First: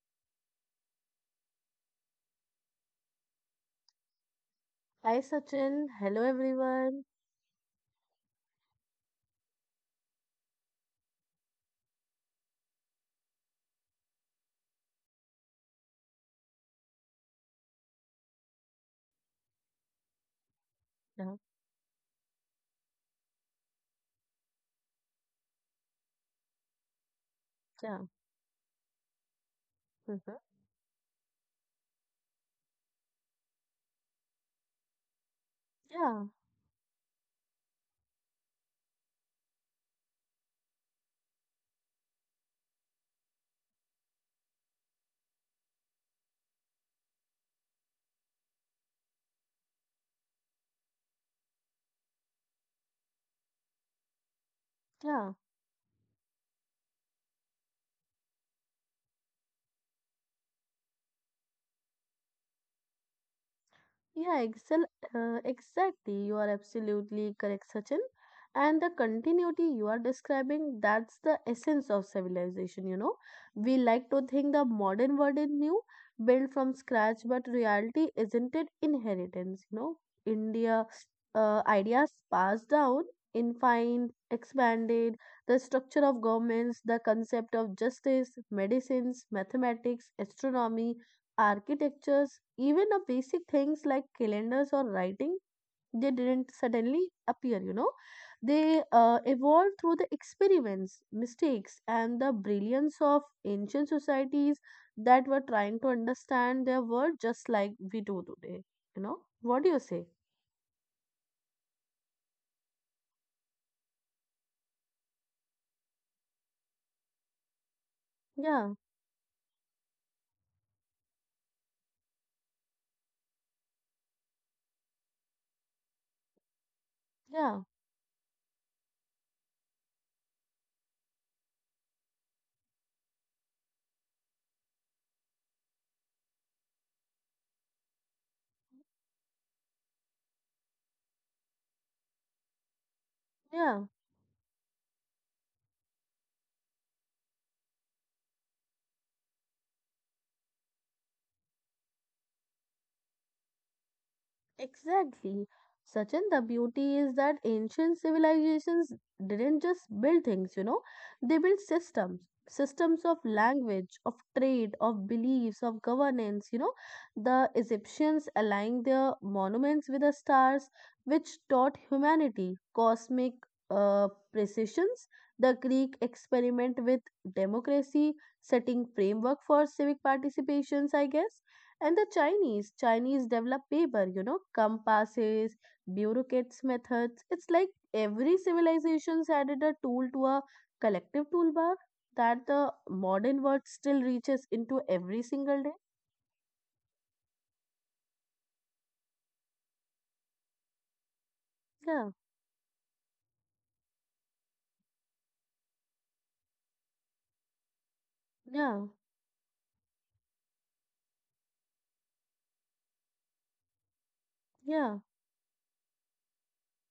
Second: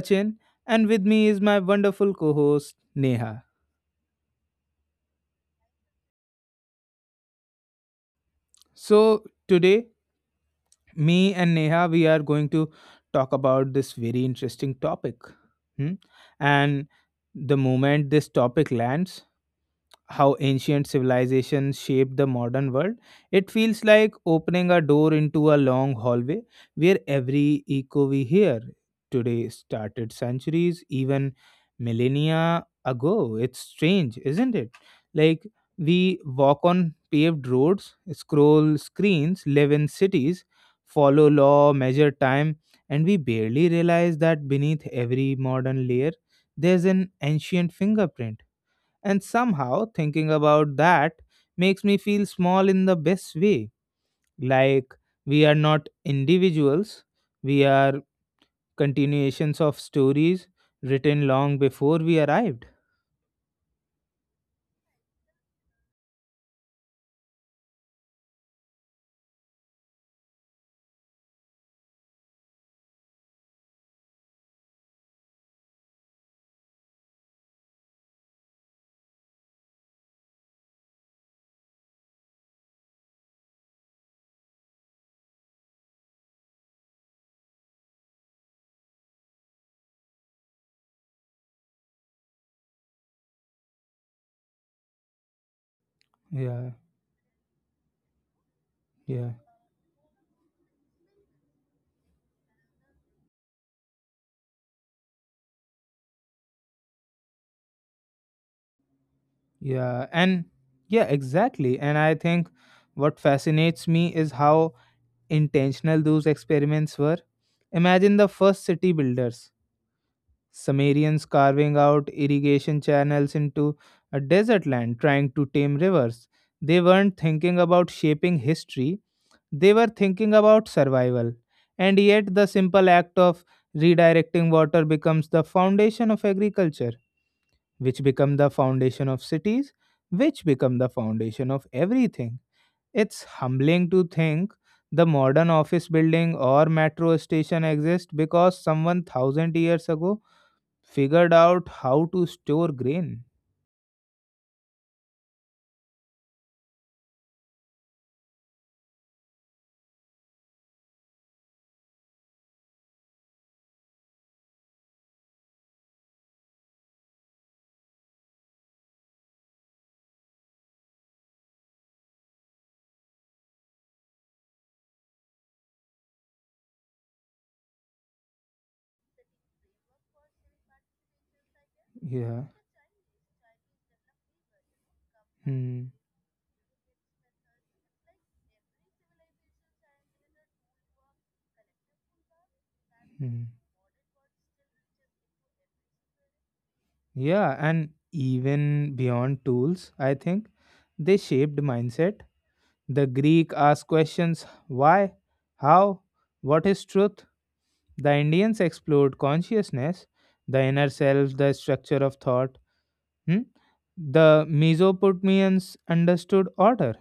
Sachin, and with me is my wonderful co host Neha. Hi Sachin, hello everyone. So, today, me and Neha, we are going to talk about this very interesting topic. Hmm? And the moment this topic lands, how ancient Yeah, civilizations shaped the modern world, it feels like opening a door into a long hallway where every yeah, echo we hear today started mhm. centuries, even millennia ago. It's strange, isn't it? Like we yeah, walk on paved roads, scroll screens, live in cities, follow law, measure time, and we barely realize that beneath every modern layer there's an ancient fingerprint, and somehow, thinking about that makes me feel small in the best way. Like yeah. we are not individuals, we are continuations of stories written long before we arrived. Yeah, excel, exactly. You are absolutely correct, Sachin. And the continuity you are describing, that's the essence of civilization, We like to think the modern world is new, built from scratch, but reality isn't it inheritance, India ideas passed down, infined, expanded, the structure of governments, the concept of justice, medicines, mathematics, astronomy, architectures, even a basic things like calendars or writing, they didn't Yeah, suddenly appear, They yeah, evolved through the experiments, mistakes, and the brilliance of ancient societies that were trying to understand their world just like we do today, What do you yeah. say? And yeah, exactly. And I think what fascinates me is how intentional those experiments were. Imagine the first Yeah, city builders. Sumerians carving out irrigation channels into a desert land, trying to tame rivers. They weren't thinking yeah, about shaping history, they were thinking about survival. And yet, the simple act of redirecting water becomes the foundation of agriculture, which become the foundation of cities, which become the foundation of everything. It's yeah. humbling to think the modern office building or metro station exists because someone thousand years ago figured out how to store grain. Exactly. Sachin, the beauty is that ancient civilizations didn't just build things, they built systems, systems of language, of trade, of beliefs, of governance, The Egyptians aligned their monuments with the stars, which taught humanity cosmic uh, precisions. The Greek experiment with democracy, setting framework for civic participations, I guess. And the Yeah. Chinese develop paper, compasses, Hmm. bureaucrats' methods. It's like every civilization's added a tool to a collective toolbar that the Hmm. modern world still reaches into every single day. Yeah, and even beyond tools, I think they shaped Yeah, mindset. The Greek asked questions why, how, what is truth? The Indians yeah, explored consciousness, the inner self, the structure of thought. Hmm? The yeah, Mesopotamians understood order,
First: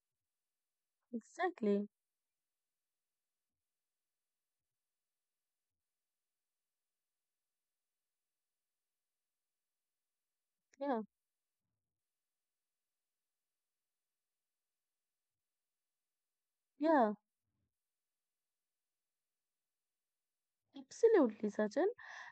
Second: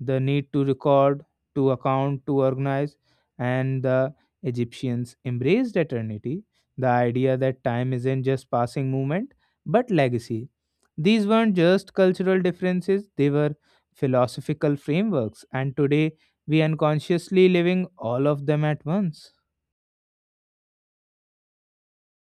the need to record, to exactly. account, to organize, and the Egyptians embraced eternity, the idea that time isn't just passing moment but legacy. Yeah, These weren't just cultural differences, they were philosophical frameworks, and today we yeah. unconsciously living all of them at once. Absolutely, Sachin.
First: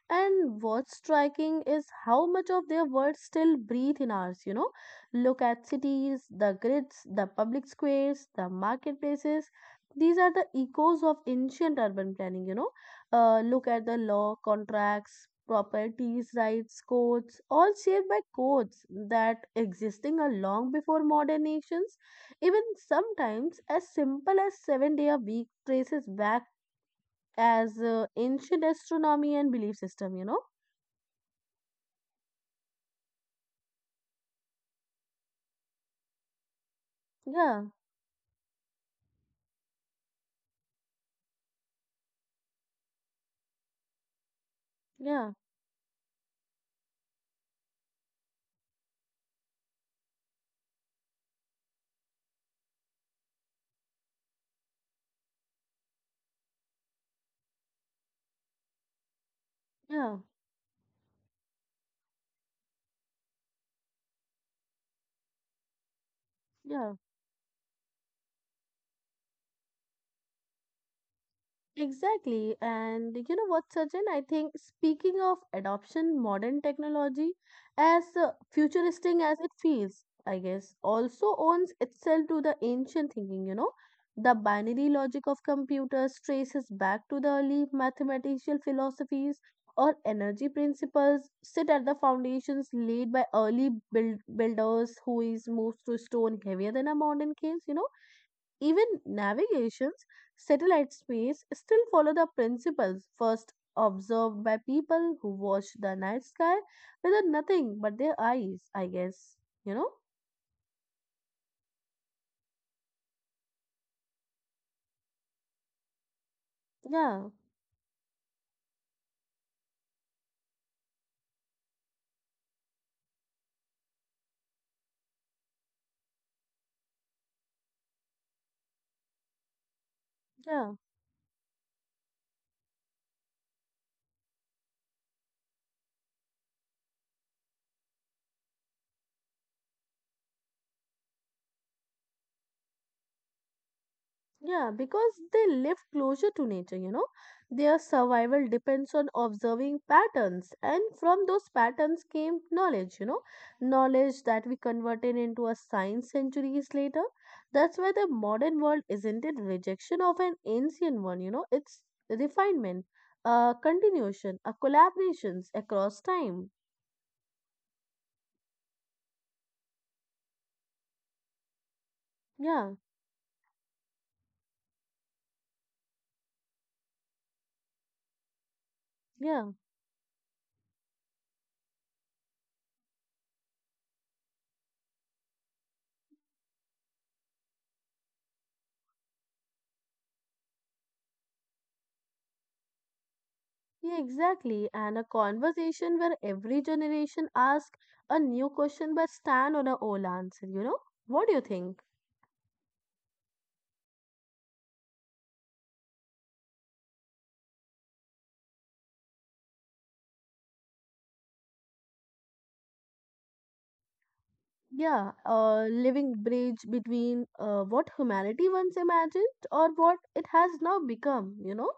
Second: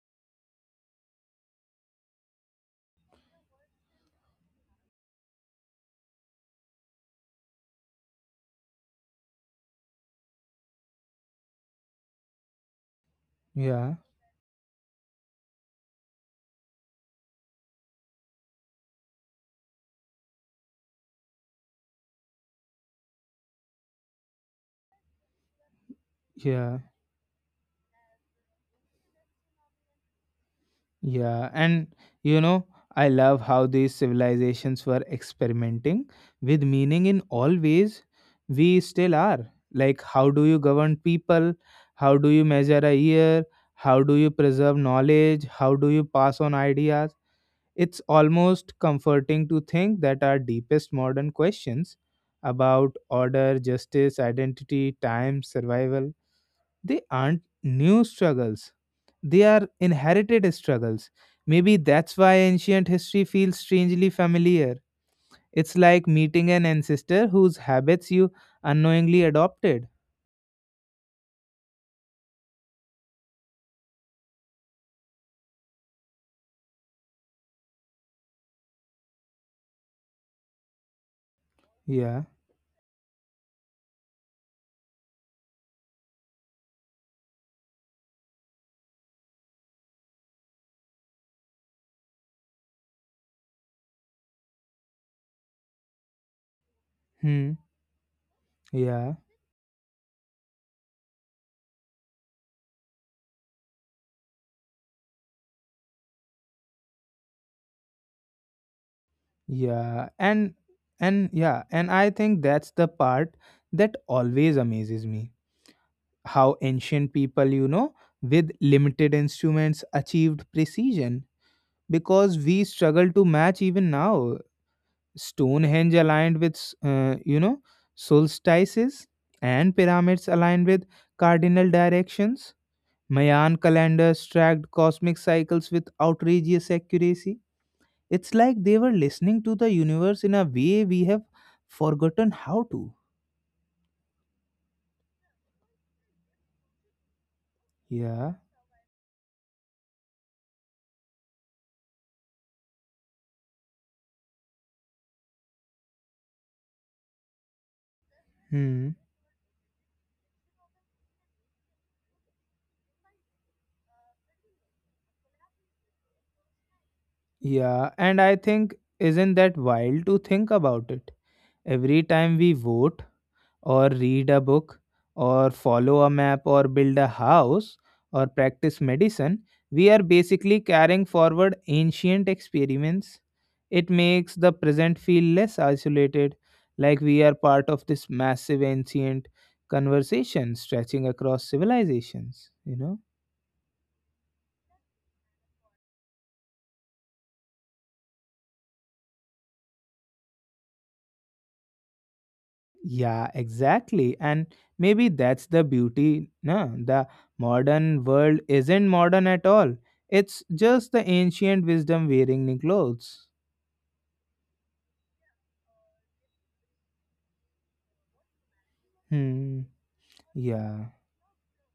And what's striking is how much of their words still breathe in ours, Look at cities, the grids, the public squares, the marketplaces. These are the echoes of ancient urban planning, look at Yeah, the law, contracts, properties, rights, codes, all shaped by codes that existing are long before modern nations. Even sometimes as simple as seven day a week traces back yeah. as ancient astronomy and belief system. Yeah, and you know, I love how these civilizations were experimenting with meaning in all yeah ways we still are. Like, how do you govern people? How do you measure a year? How do you preserve yeah knowledge? How do you pass on ideas? It's almost comforting to think that our deepest modern questions about order, justice, identity, time, survival they aren't new struggles, they are yeah inherited struggles. Maybe that's why ancient history feels strangely familiar. It's like meeting an yeah ancestor whose habits you unknowingly adopted. Exactly. And you know what, Sachin? I think speaking of adoption, modern technology, as futuristic as it feels, I guess, also owns Yeah. itself to the ancient thinking, The binary logic of computers traces back to the early mathematical philosophies or energy principles sit at the foundations laid by early builders who is moved to stone heavier than a modern Hmm. case, even Yeah. navigations, satellite space still follow the principles first observed by people who watch the night sky with nothing but their eyes, I guess. You know? Yeah. And yeah, and I think that's the part that always amazes me. How ancient Yeah, people, with limited instruments achieved precision because we struggle to match even now. Stonehenge aligned with, uh, you know, solstices, and pyramids aligned with yeah. cardinal directions. Mayan calendars tracked cosmic cycles with outrageous accuracy. It's like they were listening to the universe in a way we have forgotten how to. Yeah, because they live closer to nature, Their Yeah. survival depends on observing patterns, and from those patterns came knowledge, knowledge that we converted into a science centuries later. That's why the modern Hmm. world isn't a rejection of an ancient one, it's refinement, a continuation, a collaborations across time. Yeah. And I think, isn't that wild to think about it? Every time we Yeah, vote, or read a book or follow a map or build a house or practice medicine, yeah. we are basically carrying forward ancient experiments. It makes the present feel less isolated, like we are part of this massive ancient conversation stretching across civilizations, you know? Yeah, exactly. And a conversation where every generation asks a new question but stand on a old answer, you know? What do you think? Yeah, exactly. And maybe that's the beauty. No, the modern world isn't modern at all. It's just the ancient wisdom wearing new clothes. Yeah, a living bridge between what humanity once imagined Hmm. or what it has now Yeah. become, you know?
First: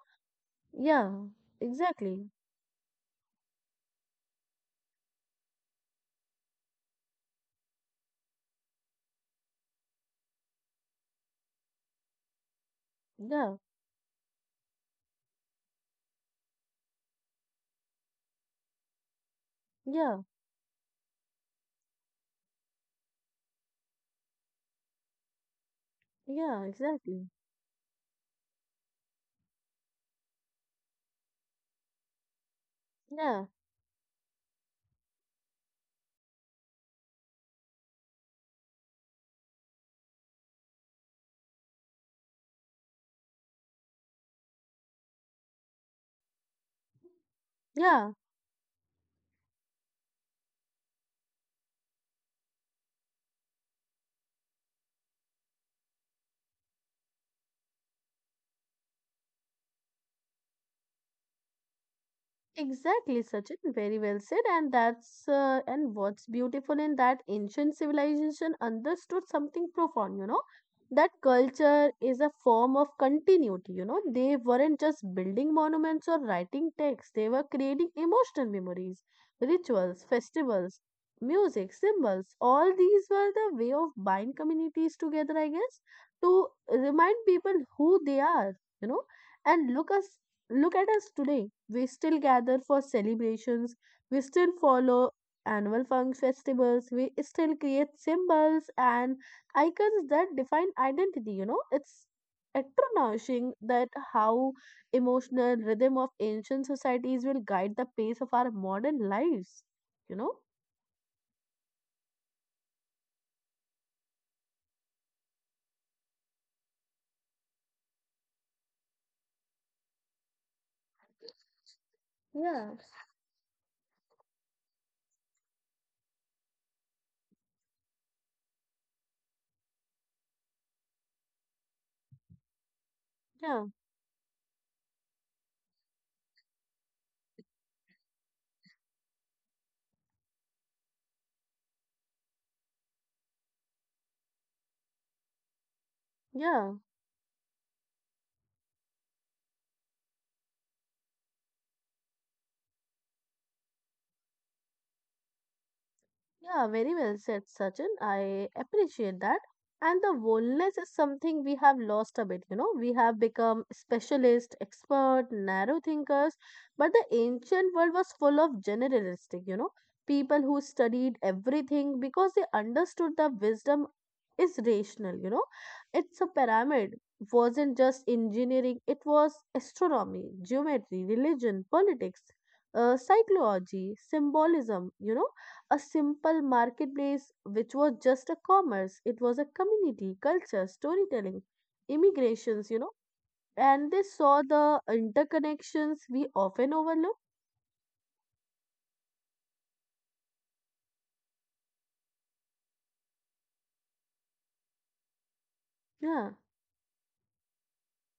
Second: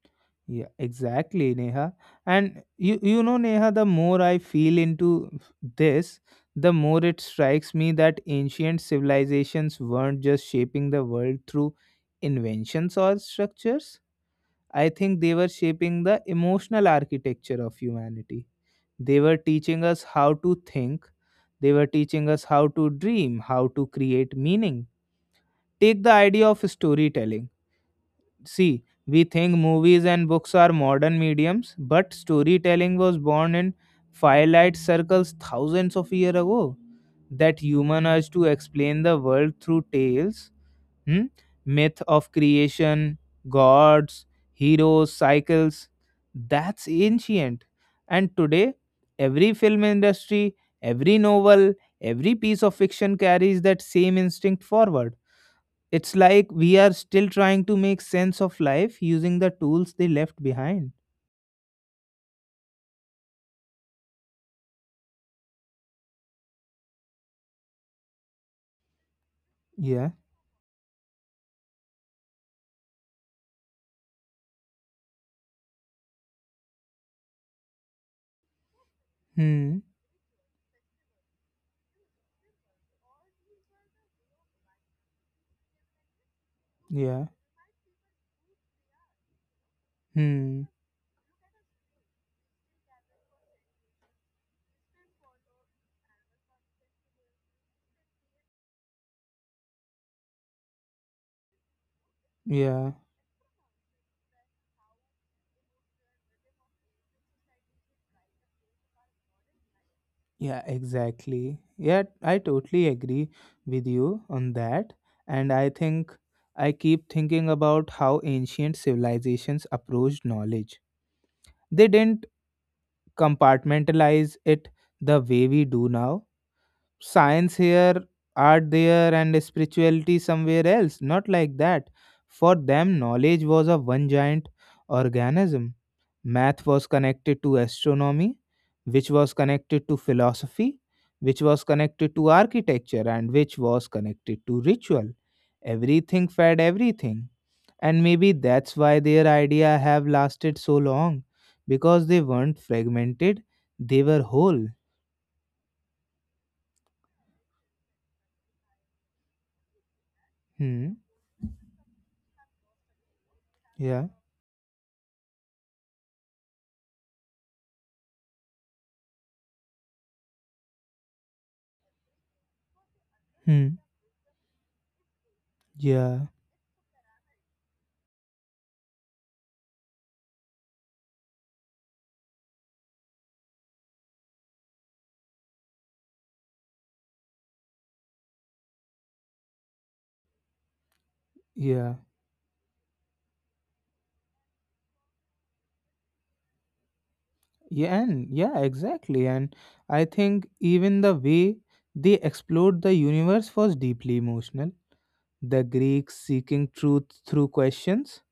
Yeah, Yeah, exactly, Neha. exactly. And you know, Neha, the more I feel into this, the more it strikes me that ancient civilizations weren't just shaping the world through inventions or Yeah, structures. I think they were shaping the emotional architecture of humanity. They were teaching us yeah, how to think. They were teaching us how to dream, how to create meaning. Take the idea of yeah, exactly. storytelling. See, we think movies and books are modern mediums, but storytelling was Yeah, born in firelight circles thousands of years ago. That human urge to explain the world through tales. Hmm? Myth of creation, gods, heroes, cycles. That's ancient. yeah. And today, every film industry, every novel, every piece of fiction carries that same instinct forward. It's like we are still trying to make sense of life using the tools they left behind. Exactly, Sachin. Very well said. And that's and what's beautiful in that ancient civilization understood something Yeah. profound. That culture is a form of continuity. You know they weren't just building monuments or writing texts; they were creating emotional memories, Hmm. rituals, festivals, music, symbols. All these were the way of bind communities together. I guess to remind Yeah. people who they are. You know, and look us Hmm. Look at us today. We still gather for celebrations, we still follow annual fun festivals, we still create symbols and icons that define identity. It's Yeah. astonishing that how emotional rhythm of ancient societies will guide the pace of our modern lives. You know? Yeah, exactly. Yeah, I totally agree with you on that. And I think I keep thinking about how ancient civilizations approached knowledge. They didn't Yeah. compartmentalize it the way we do now, science here, art there, and spirituality somewhere else. Not like that. For them, knowledge was Yeah, a one giant organism. Math was connected to astronomy, which was connected to philosophy, which was connected to architecture, and which was connected to ritual. Everything fed yeah. everything. And maybe that's why their idea have lasted so long. Because they weren't fragmented, they were whole. Yeah, very well said, Sachin. I appreciate that. And the boldness Hmm. is something we have lost a bit, We have become Yeah. specialist, expert, narrow thinkers, but the ancient world was full of generalistic, people who studied everything because they understood the Hmm. wisdom is rational, It's Yeah, a pyramid, wasn't just engineering, it was astronomy, geometry, religion, politics, psychology, symbolism, a simple marketplace which was just a commerce. It was a community, culture, storytelling, yeah, immigrations, And they saw the interconnections we often overlook. yeah, and yeah, exactly. And I think even the way they explored the universe was deeply emotional. The Greeks Yeah, seeking truth through questions,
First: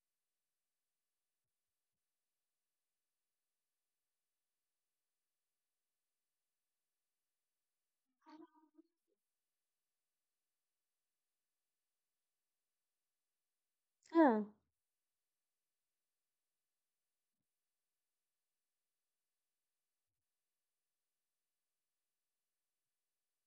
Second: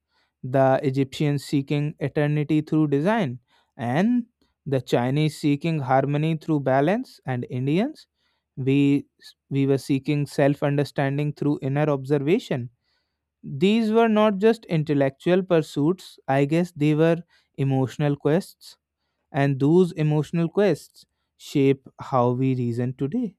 the Egyptians seeking eternity through design, and the Chinese seeking harmony through balance, and Indians, we we were seeking self-understanding through inner observation. These were not yeah. just intellectual pursuits, I guess they were emotional quests, and those emotional quests shape how we reason today.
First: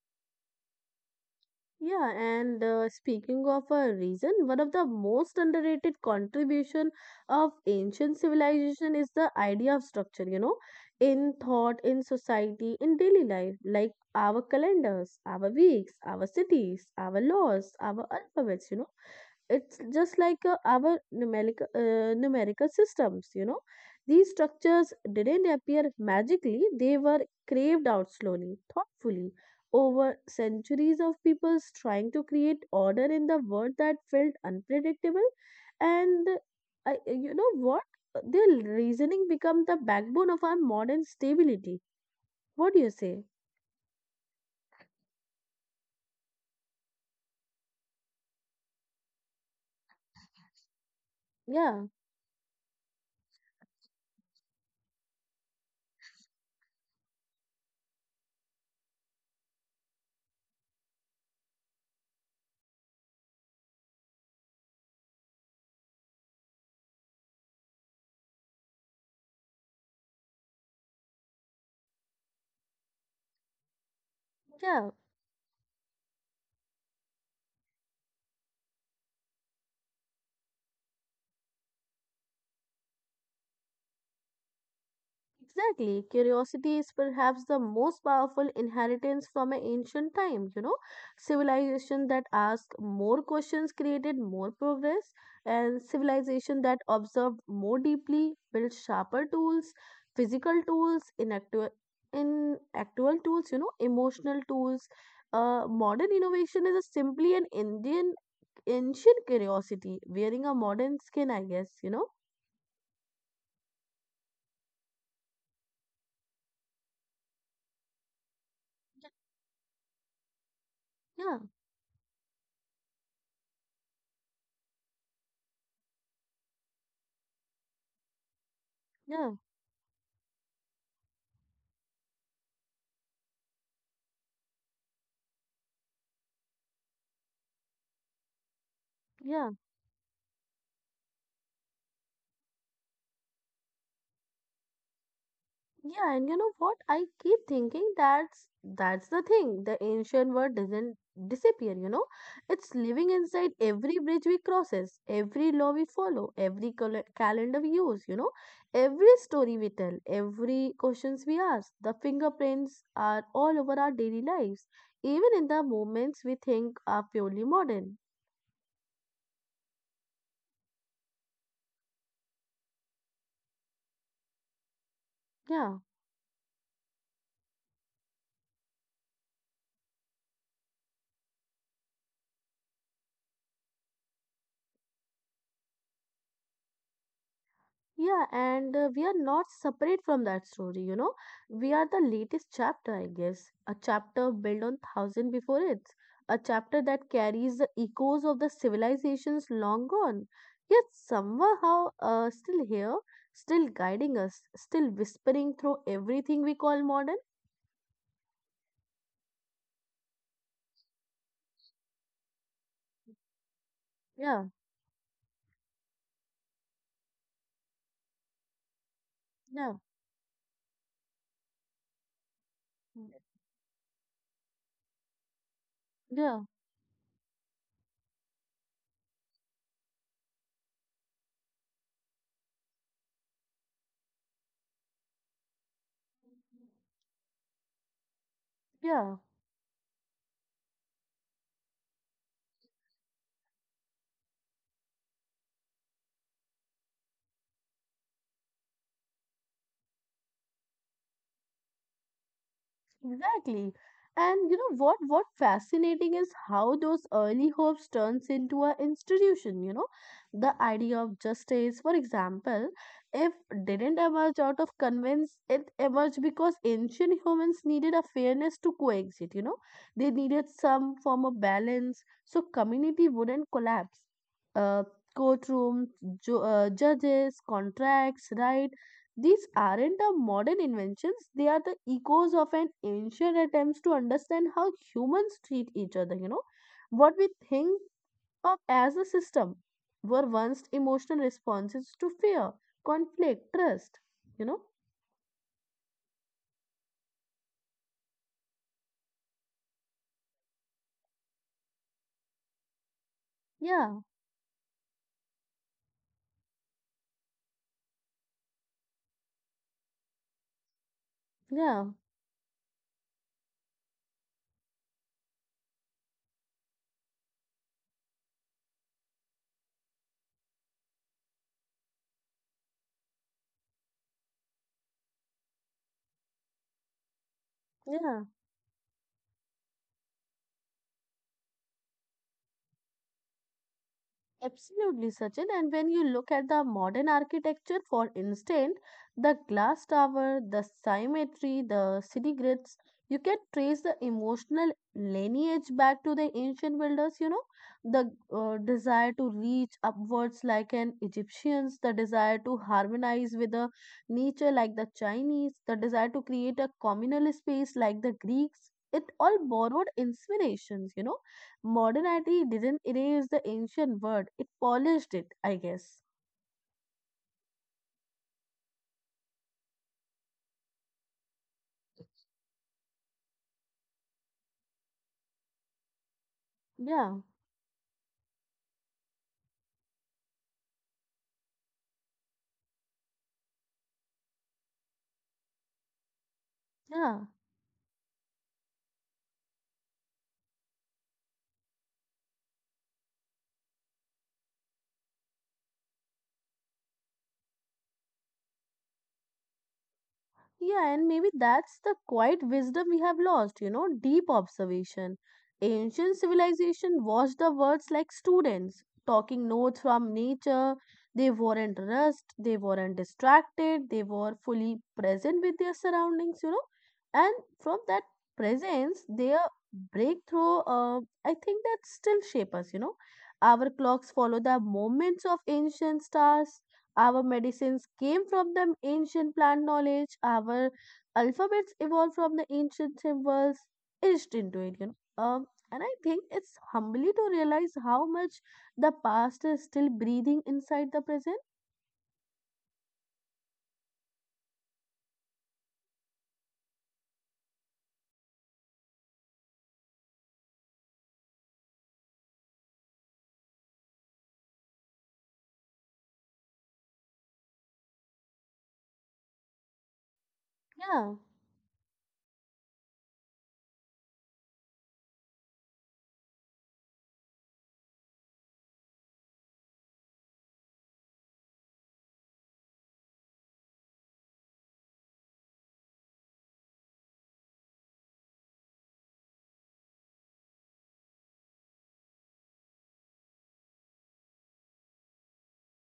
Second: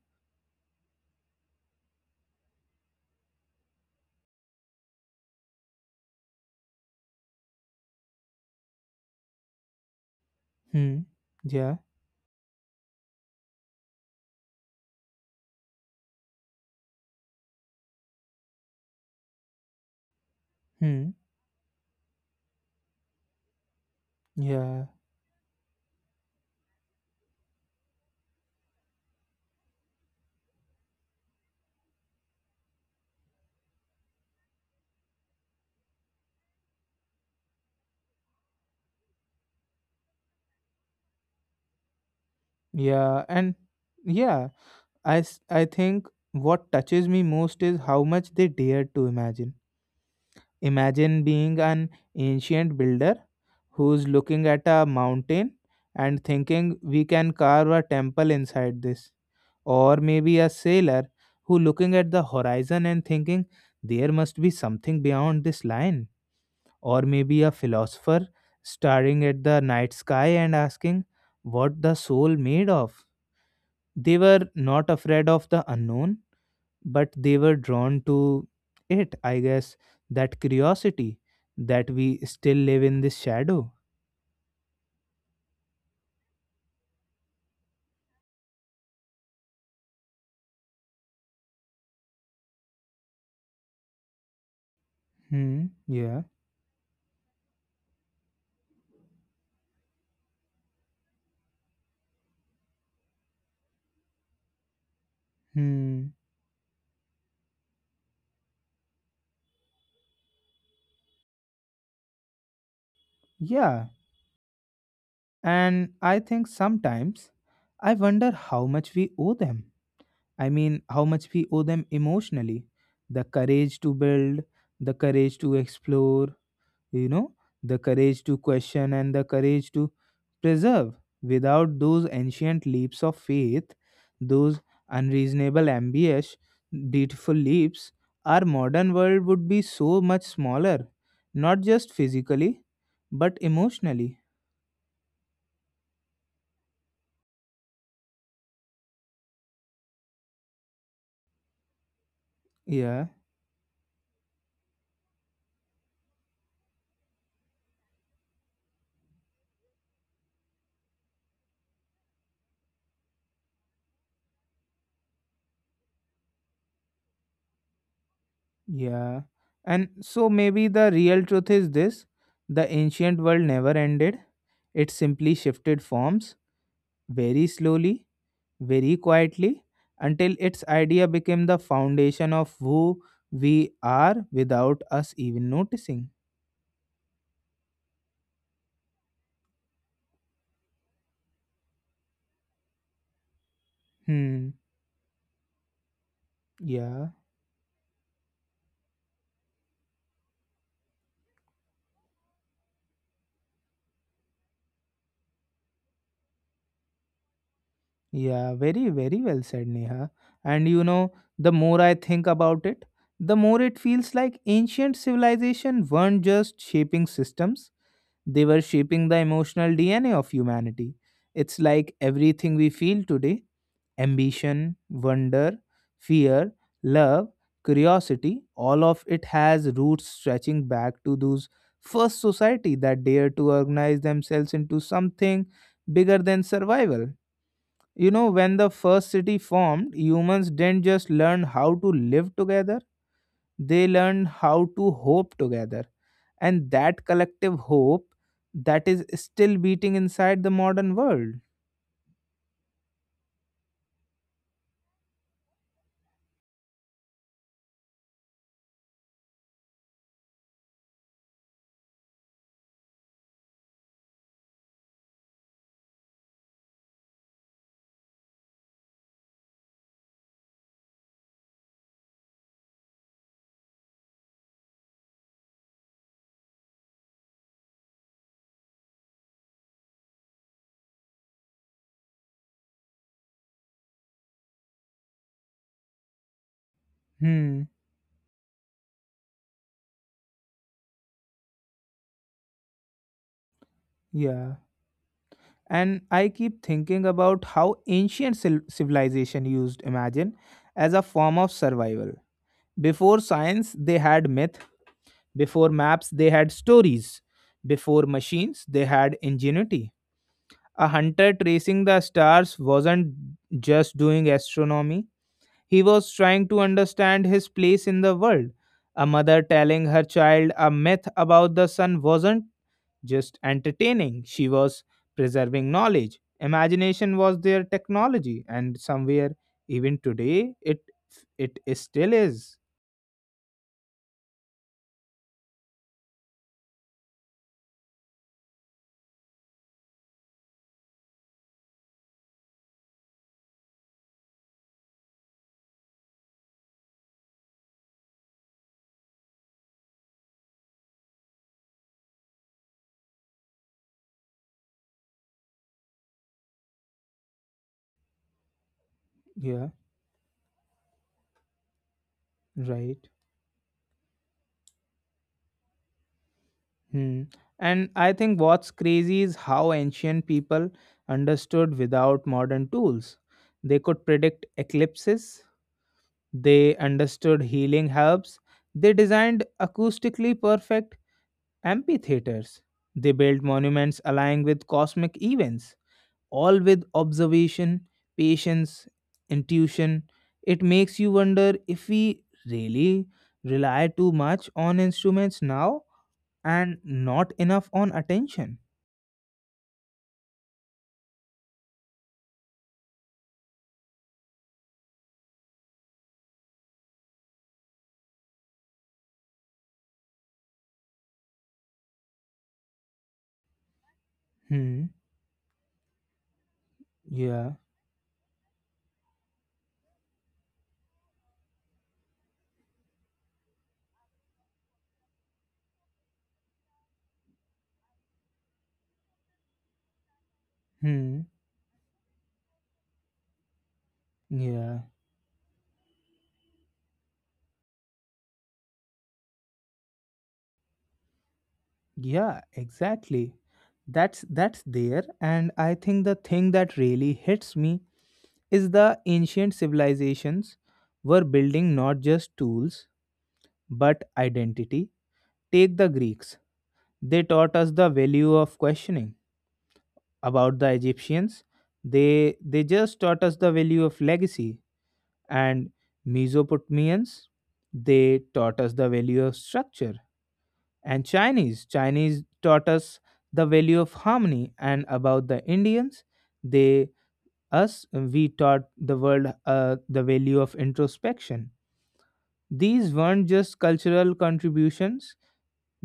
Yeah, and speaking of a reason, one of the most underrated contribution of ancient civilization is the idea of structure, Hmm. in Yeah. thought, in society, in daily life, like our calendars, our weeks, our cities, our laws, our alphabets, It's just like our Hmm. Numerical systems, These Yeah. structures didn't appear magically, they were craved out slowly, thoughtfully over centuries of peoples trying to create order in the world that felt unpredictable and you know what their reasoning become the backbone of our modern stability what do you Yeah. say And yeah, I think what touches me most is how much they dared to imagine. Imagine being an yeah ancient builder who's looking at a mountain and thinking we can carve a temple inside this, or maybe a sailor who looking at the horizon and thinking there must be something beyond this line, or maybe a philosopher staring at the night sky and asking what the soul made of. They were not yeah afraid of the unknown, but they were drawn to it, I guess, that curiosity that we still live in this shadow. Exactly. Curiosity is perhaps the most powerful inheritance from an ancient time, Civilization that asked more questions created more progress, Hmm, and yeah. civilization that observed more deeply built sharper tools, physical tools, in actual tools, emotional tools. Hmm, Modern innovation is a simply an Indian ancient curiosity wearing a modern skin, I guess, yeah. And I think sometimes I wonder how much we owe them. I mean, how much Yeah, we owe them emotionally. The courage to build, the courage to explore, you know the courage to question, and the yeah, courage to preserve. Without those ancient leaps of faith, those unreasonable, ambitious, beautiful leaps, our modern world would yeah. be so much smaller, not just physically but emotionally. Yeah, and you know what? I keep thinking that's the thing. The ancient word doesn't disappear, you know? It's Yeah, living inside every bridge we crosses, every law we follow, every calendar we use, you know? Every story we tell, every questions we ask. The fingerprints are all over our daily lives, even in the moments we think are purely modern. yeah. And so maybe the real truth is this: the ancient world never ended, it simply shifted Yeah. forms, very slowly, very quietly, until its idea became the foundation of who we are without us even noticing. Yeah, and we are not separate from that story, We are the latest chapter, I guess. A chapter Hmm. built on thousand before it. A chapter Yeah. that carries the echoes of the civilizations long gone. Yet somehow still here, still guiding us, still whispering through everything we call modern. Yeah. Very, very well said, Neha. And the more I think about it, the more it feels like Yeah, ancient civilization weren't just shaping systems, they were shaping the emotional yeah, DNA of humanity. It's like everything we feel today, ambition, wonder, yeah, fear, love, curiosity, all of it has roots stretching back to those first society that dared to organize themselves into something bigger than survival. When the first yeah. city formed, humans didn't just learn how to live together, they learned how to hope together. And that collective hope that is still beating inside the modern world. Exactly. And you know what fascinating is how those early hopes turns into an institution, The idea of justice, for example, if didn't emerge out of convince, it emerged because ancient humans needed a fairness to coexist, They needed some form of balance so community wouldn't collapse. Uh courtrooms, judges, contracts, right? These aren't the modern inventions, they are the echoes of an ancient attempts to understand how humans treat each other, What we Hmm. think of as a system were once emotional responses to fear, conflict, trust, you Yeah. know. And I keep thinking about how ancient civilization used imagine as a form of survival. Before science, they Yeah, had myth. Before maps, they had stories. Before machines, they had ingenuity. A hunter tracing yeah, the stars wasn't just doing astronomy, he was trying to understand his place in the world. A mother telling her child a myth about the sun wasn't just entertaining, she was preserving knowledge. Imagination was their yeah. technology, and somewhere, even today, it still is. Absolutely, Sachin. And when you look at the modern architecture, for instance, the glass tower, the symmetry, the city grids, you can trace the emotional lineage back to the ancient builders. The desire to reach upwards like an Egyptians, the desire to harmonize with the nature like the Chinese, the desire to create a communal space like the Greeks. It all Yeah, borrowed inspirations, modernity didn't right. erase the ancient word, it polished it, I guess. Hmm. And I think what's crazy is how ancient people understood without modern tools. They could predict eclipses, they Yeah, understood healing herbs, they designed acoustically perfect amphitheaters, they built monuments aligning with cosmic events, all with yeah. observation, patience, intuition. It makes you wonder if we really rely too much on instruments now and not enough on attention. Yeah, and maybe that's the quiet wisdom we have lost, deep observation. Ancient civilization watched the words like students, talking notes from nature. They weren't rushed, they weren't distracted, they were fully Hmm. present with their surroundings, And Yeah. from that presence, breakthrough, uh, I think that still shape us, Our clocks follow the movements of ancient stars, our medicines came from the ancient plant knowledge. Our Hmm. alphabets evolved from the ancient symbols etched into it. Yeah. You know? um, and I think it's humbly to realize how much the past is still breathing inside the present. Yeah. Exactly. That's there, and I think the thing that really hits me is the ancient civilizations were building not just tools but identity. Take the Greeks; they taught us the value of questioning. About the Yeah, Egyptians, they just taught us the value of legacy. And Mesopotamians, they taught us the value of structure, and Chinese taught us the value of harmony, and about the Indians, they, us, we taught the world, the value of introspection. These weren't just cultural contributions,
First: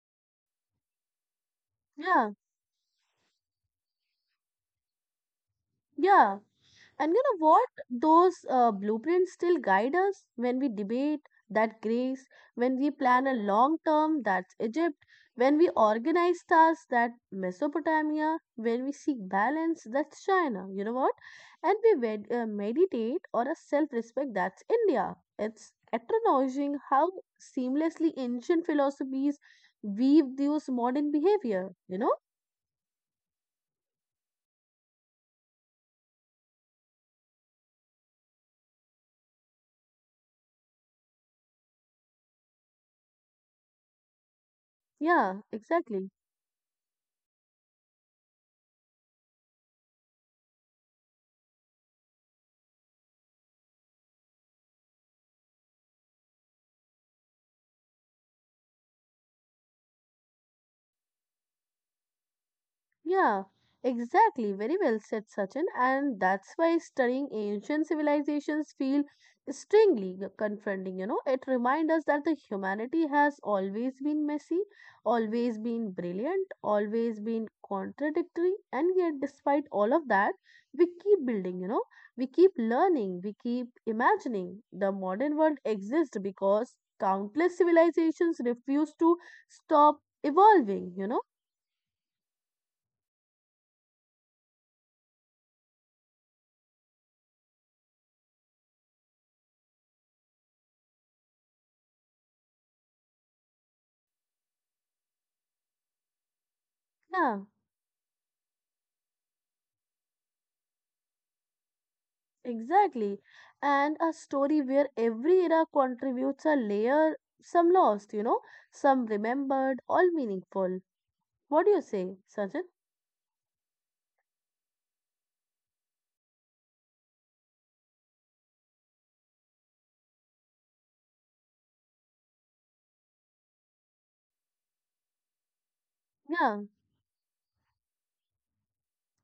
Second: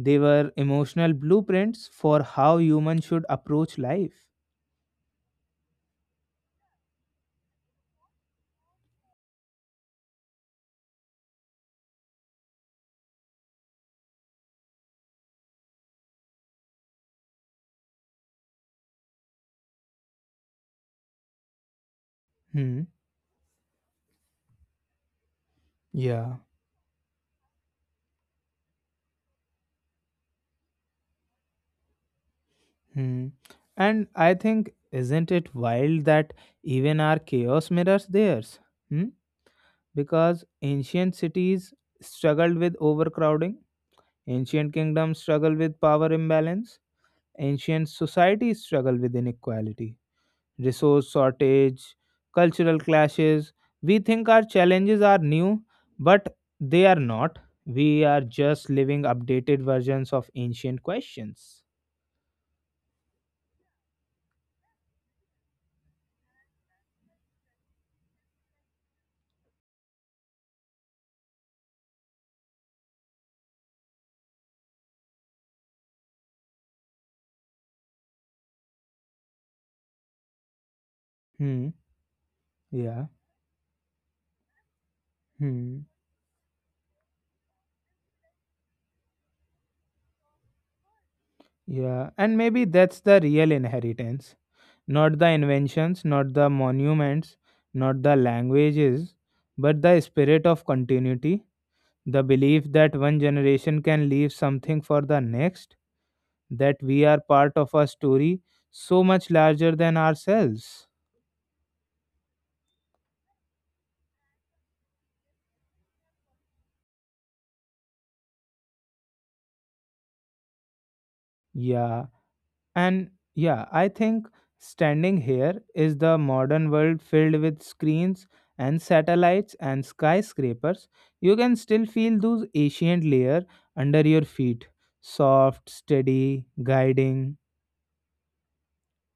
they were emotional blueprints for yeah, how humans should approach life. yeah. And you know what? Those blueprints still guide us when we debate that grace, when we plan a long term, that's Egypt, when we organize tasks, that Mesopotamia, when we seek balance, that's China. You know what? And we Hmm. meditate or a self respect, that's India. It's Yeah. astonishing how seamlessly ancient philosophies weave those modern behavior, you know? Hmm. And I think, isn't it wild that even our chaos mirrors theirs? Hmm? Because ancient cities struggled with overcrowding, ancient kingdoms Yeah, struggle with exactly. power imbalance, ancient societies struggle with inequality, resource shortage, cultural clashes. We think our challenges are new, but they are not. We are just living updated versions of ancient questions. Yeah, exactly. Very well said, Sachin. And that's why studying ancient civilizations feel strangely confronting. You know, it reminds us that the humanity has always been messy, always been brilliant, always been contradictory, and yet, despite all of that, we keep building. Hmm. We keep Yeah. learning, we keep imagining. The modern world Hmm. exists because countless civilizations refuse to stop evolving. You know, Yeah, and maybe that's the real inheritance. Not the inventions, not the monuments, not the languages, but the spirit of continuity, the belief that one generation can leave something for the next, that we are yeah. part of a story so much larger than ourselves. Exactly. And a story where every era contributes a layer, some lost, some remembered, all meaningful. What do you Yeah, say, Sachin? I think standing here is the modern world filled with screens and satellites and skyscrapers. You can still feel those ancient layer under your feet. Soft, steady, Yeah. guiding.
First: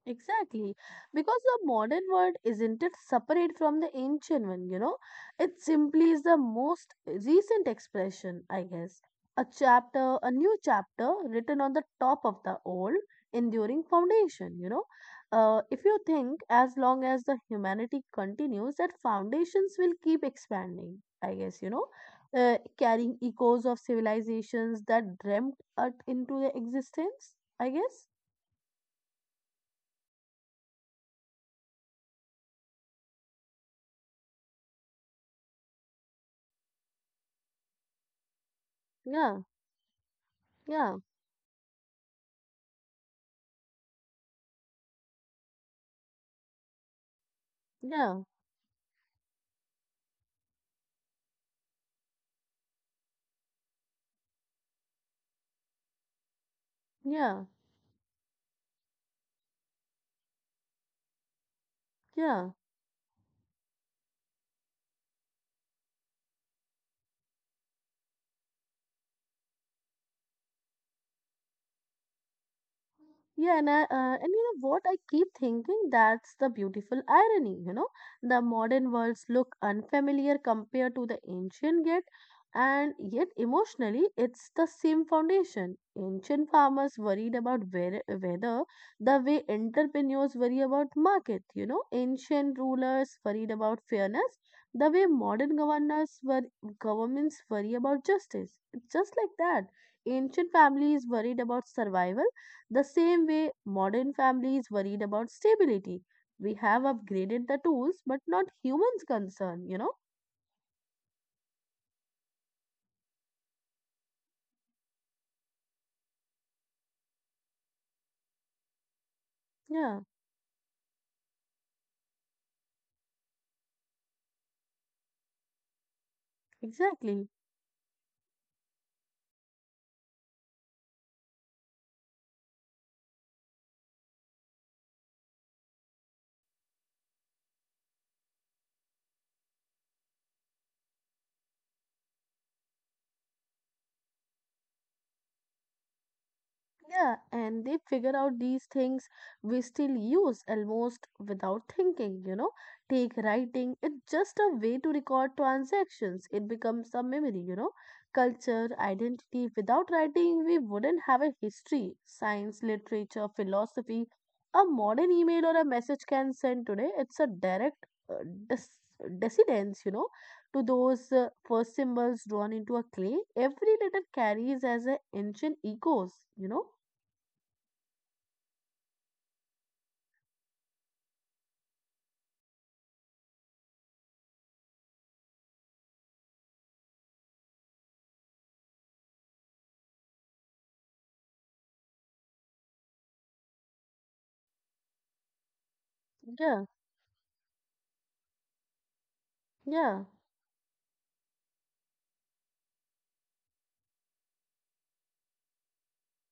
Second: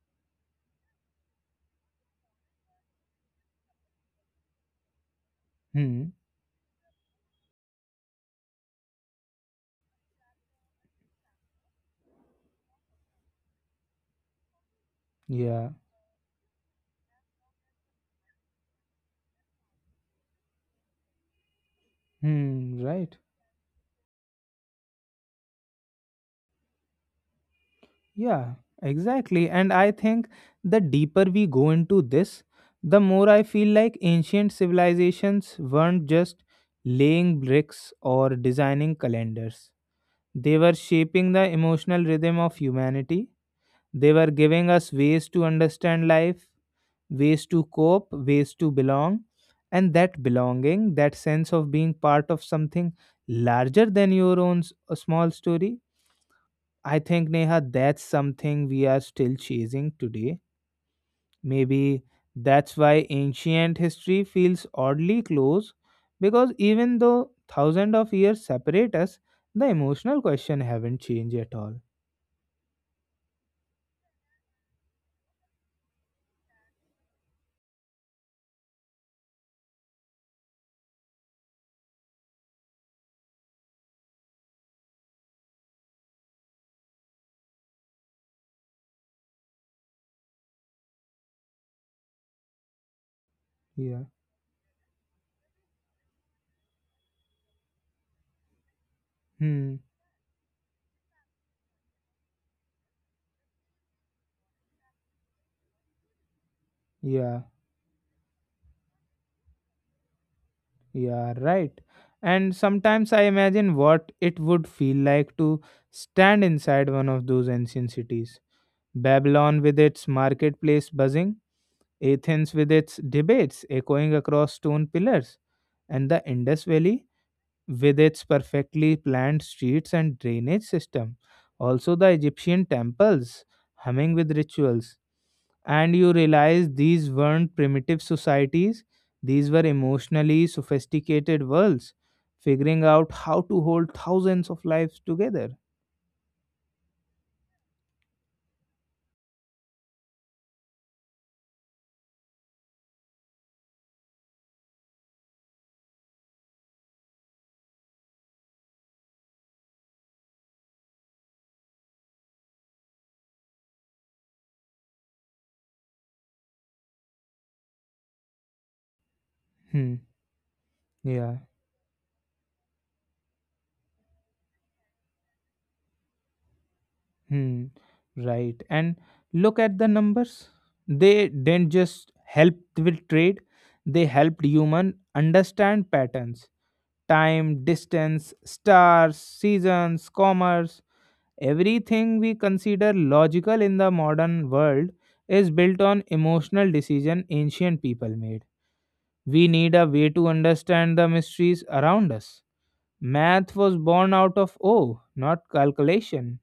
Exactly, because the modern world isn't it separate from the ancient one, you know? It Hmm. simply is the most recent expression, I guess. A chapter, a new chapter written on the top of the old, enduring foundation, you know? Yeah. If you think as long as the humanity continues, that foundations will keep expanding, I guess, you know? Hmm. Right. Carrying echoes of civilizations that dreamt it into the existence, I guess. Yeah, exactly. And I think the deeper we go into this, the more I feel like ancient civilizations weren't just laying bricks or designing Yeah, calendars. They were yeah, shaping the emotional rhythm of humanity. They were giving us ways to understand life, ways to cope, yeah. ways to belong. And that belonging, that sense of being part of something larger than your own a small story, I think, Yeah, Neha, that's something we are still chasing today. Maybe yeah. that's why ancient history feels oddly close because even though thousands of years separate us, the emotional question haven't changed at all. Yeah, and you know what? I keep thinking that's the beautiful irony, you know. The modern worlds look unfamiliar compared to the ancient and yet emotionally it's the same foundation. Ancient farmers worried about weather the way entrepreneurs worry about market, you know. Ancient rulers worried about Yeah. fairness the way modern governors were governments worry about justice. It's just like that Hmm. ancient families worried about survival the same way modern families worried about stability. We have Yeah. upgraded the tools, but not humans' concern, you know? Yeah, right. And sometimes I imagine what it would feel like to stand inside one of those ancient cities. Babylon with Yeah, its marketplace buzzing, Athens with its debates echoing across stone pillars, and the Indus Valley exactly. with its perfectly planned streets and drainage system. Also, the Egyptian temples humming with rituals, and you realize these weren't primitive societies, these were emotionally sophisticated worlds figuring out how to hold thousands of lives together. Yeah, and they figure out these things we still use almost without thinking, you know. Take writing, it's just a way to record transactions. It becomes a memory, you know. Culture, identity, without writing, we wouldn't have a history, science, literature, philosophy. A modern email or a message can send today, it's a direct uh, dis- descendence, Hmm. you know, to those Yeah. uh, first symbols drawn into a clay. Every letter carries as an ancient echoes, you know. Hmm. Right. And look at the numbers. They didn't just help with trade, they helped human understand patterns, time, distance, stars, seasons, commerce. Everything we consider logical in the modern world is built on emotional Yeah, decision ancient people made. We need a way yeah. to understand the mysteries around us. Math was born out of awe, not calculation.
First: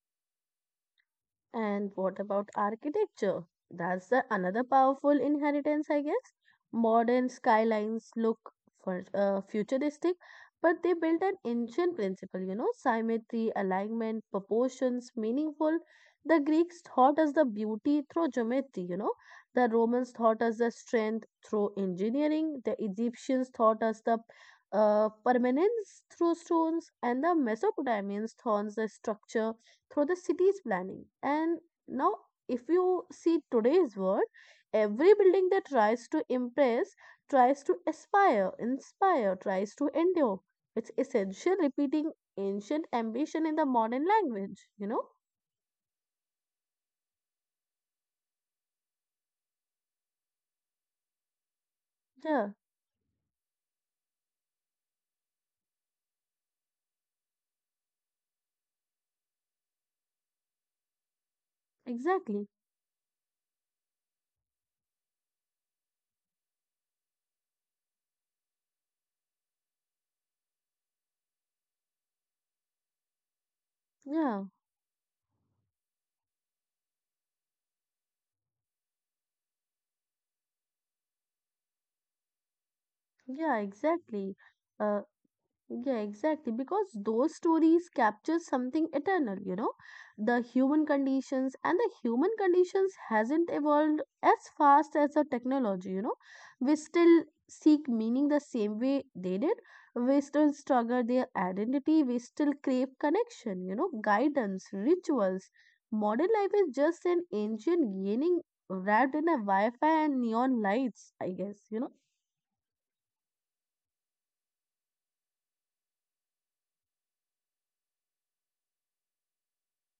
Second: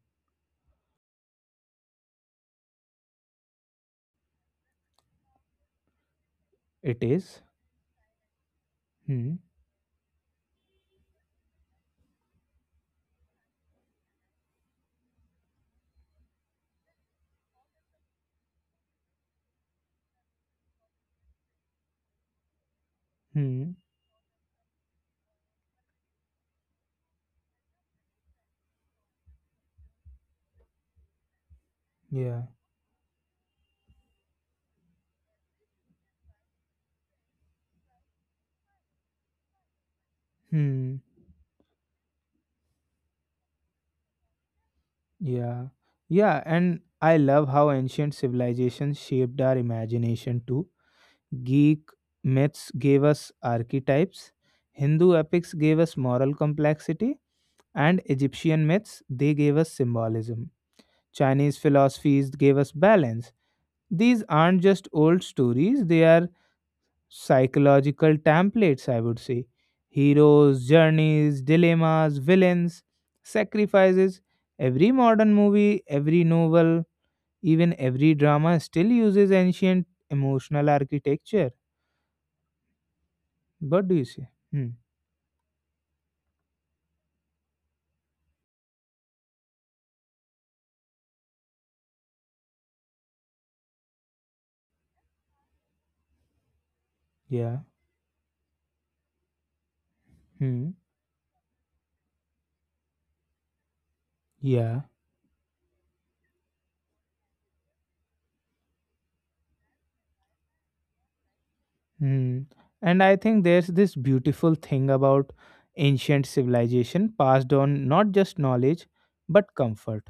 And what about architecture? That's the another powerful inheritance, I guess. It Modern is. skylines look for Hmm. Futuristic, but they built an ancient principle, you know, symmetry, alignment, proportions, meaningful. The Greeks taught us the beauty through geometry, you know. The Romans taught us the strength through engineering. The Egyptians Hmm. taught us the permanence through stones, and the Mesopotamians taught us the structure through the city's planning. And now, Yeah. if you see today's world, every building that tries to impress, tries to aspire, inspire, tries to endure. It's Hmm. essential repeating ancient ambition in the modern language, you know? Yeah. Yeah. And I love how ancient civilizations shaped our imagination too. Greek Yeah, myths gave us archetypes. Hindu epics gave us moral complexity and Egyptian myths, they gave us symbolism. Chinese philosophies exactly. gave us balance. These aren't just old stories, they are psychological templates, I would say. Heroes, journeys, dilemmas, villains, sacrifices. Yeah, Every modern movie, every novel, even every drama still uses ancient emotional architecture. yeah, What do you say? exactly. Hmm. Uh, Yeah, exactly. Because those stories capture something eternal, you know, the human conditions, and the human conditions hasn't evolved as fast as the technology, you know. We still Yeah. seek meaning the same way they did. We still Hmm. struggle their identity. We still crave connection, you know, guidance, Yeah. rituals. Modern life is just an ancient yearning wrapped in a Wi-Fi and neon lights, I guess, you know. Hmm, And I think there's this beautiful thing about ancient civilization passed on not just knowledge but comfort.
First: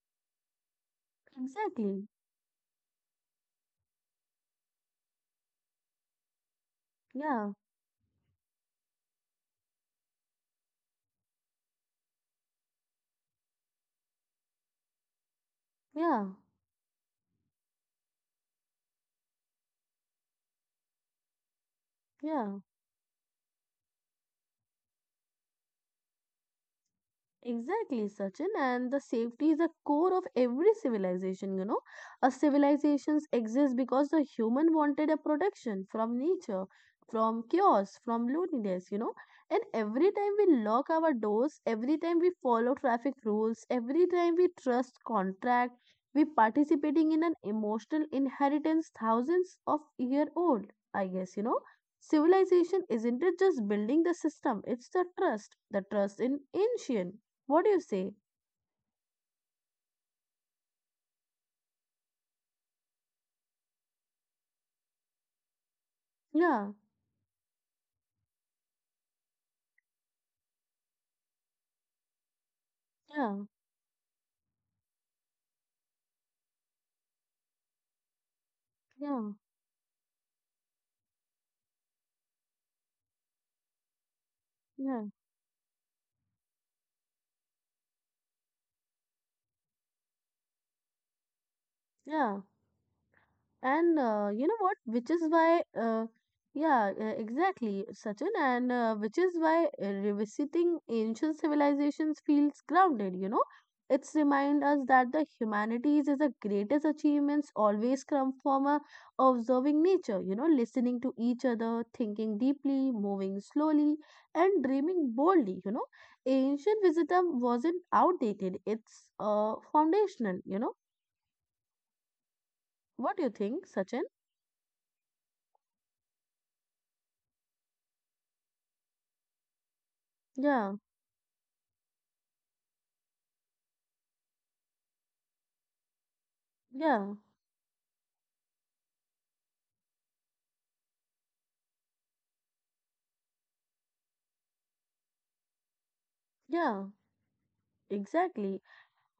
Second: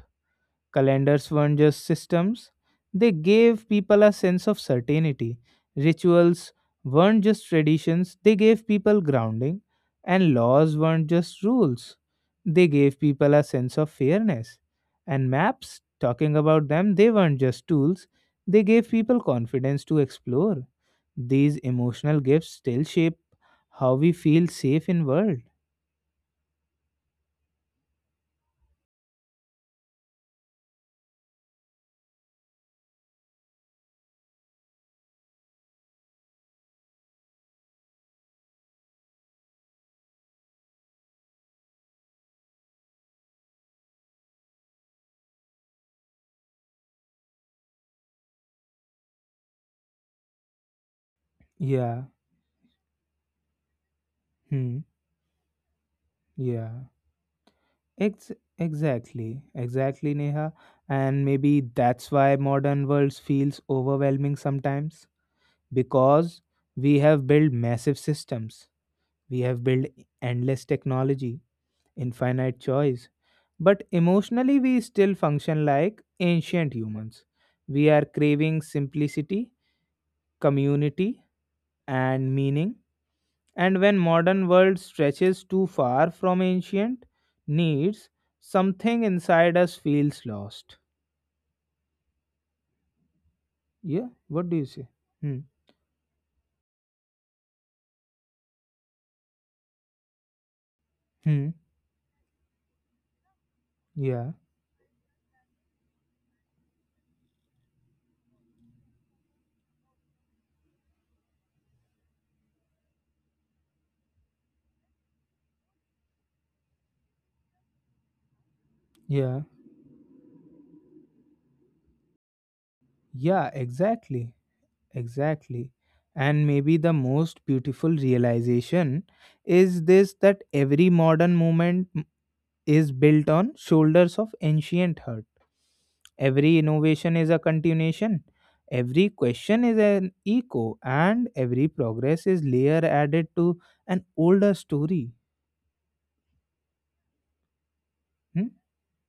Calendars weren't just Exactly. systems, they gave people a sense of certainty. Rituals weren't just Yeah, traditions, they gave people grounding. And laws weren't just rules, they gave people a sense of fairness. And maps, yeah, talking about them, they weren't just tools, they gave people confidence to explore. These emotional gifts yeah. still shape how we feel safe in world. Exactly, Sachin, and the safety is the core of every civilization. You know, a civilizations exist because the human wanted a protection from nature, from chaos, from loneliness. You know, and every time we lock our doors, every time we follow traffic rules, every time we trust contract, we participating in an emotional inheritance thousands of year old. I guess you know. Yeah. Civilization isn't it just building the system, it's Hmm. The trust in Yeah. ancient, what do you say? Ex- exactly, exactly, Neha. And maybe that's why modern world feels overwhelming sometimes because Yeah, we have built massive systems, we have built endless technology, infinite choice, yeah, but emotionally we still function like ancient humans. We are craving yeah, simplicity, community, and meaning, and when modern world yeah, stretches too far from ancient needs, something inside us feels lost. yeah. And Yeah, You know what do you what? say? Hmm. Yeah, exactly, Sachin. And which is why revisiting ancient Hmm. civilizations feels grounded, you know? It's yeah remind us that the humanities is the greatest achievements always come from a observing nature, you know, listening to each other, thinking deeply, moving slowly, and dreaming boldly, you know? Ancient wisdom wasn't outdated, it's yeah foundational, you know? What do you yeah, think, Sachin? exactly, exactly. And maybe the most beautiful realization is this, that Yeah, every modern movement is built on shoulders of ancient hurt. Every yeah. innovation is a continuation, every question is an echo, and every progress is layer added to an older story. Yeah, Hmm? exactly.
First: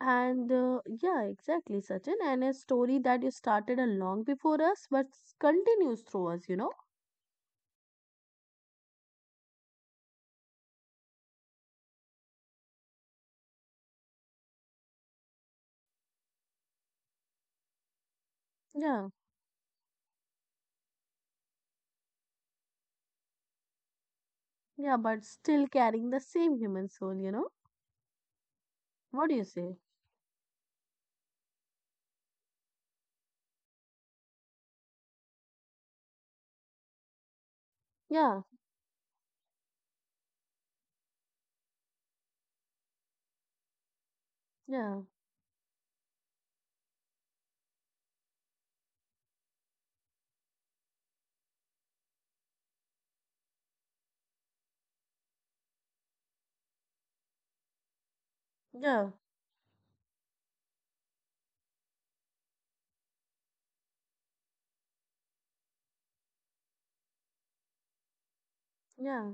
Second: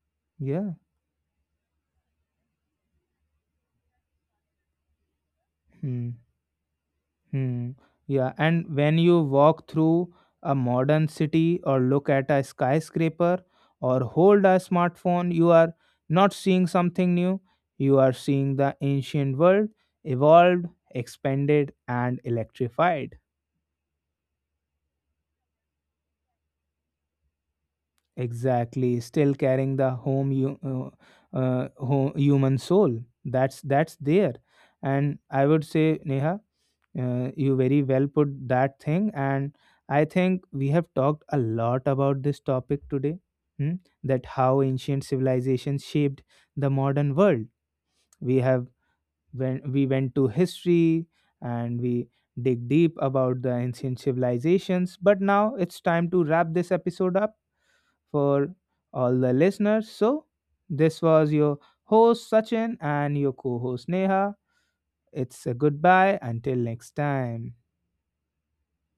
And Yeah. Yeah, exactly, Sachin. And a story that you started a long before us, but continues Hmm. through us, you know? Hmm. Yeah. And when you walk through a modern city or look at a skyscraper or hold a smartphone, you are not seeing something new. You are seeing the Yeah, ancient world evolved, expanded, and electrified. yeah, but still carrying the same human soul, you know? Exactly, What do still you say? carrying the home you ho human soul. That's there, and I would say, Neha, you very well put Yeah, that thing. And I think we have talked a lot about this topic today. Hmm? That how yeah, ancient civilizations shaped the modern world. We have, when we went to history and we dig deep about the ancient civilizations. But now it's time to wrap this episode up for yeah, all the listeners. So, this was your host Sachin and your co host Neha. It's a goodbye until next time. yeah.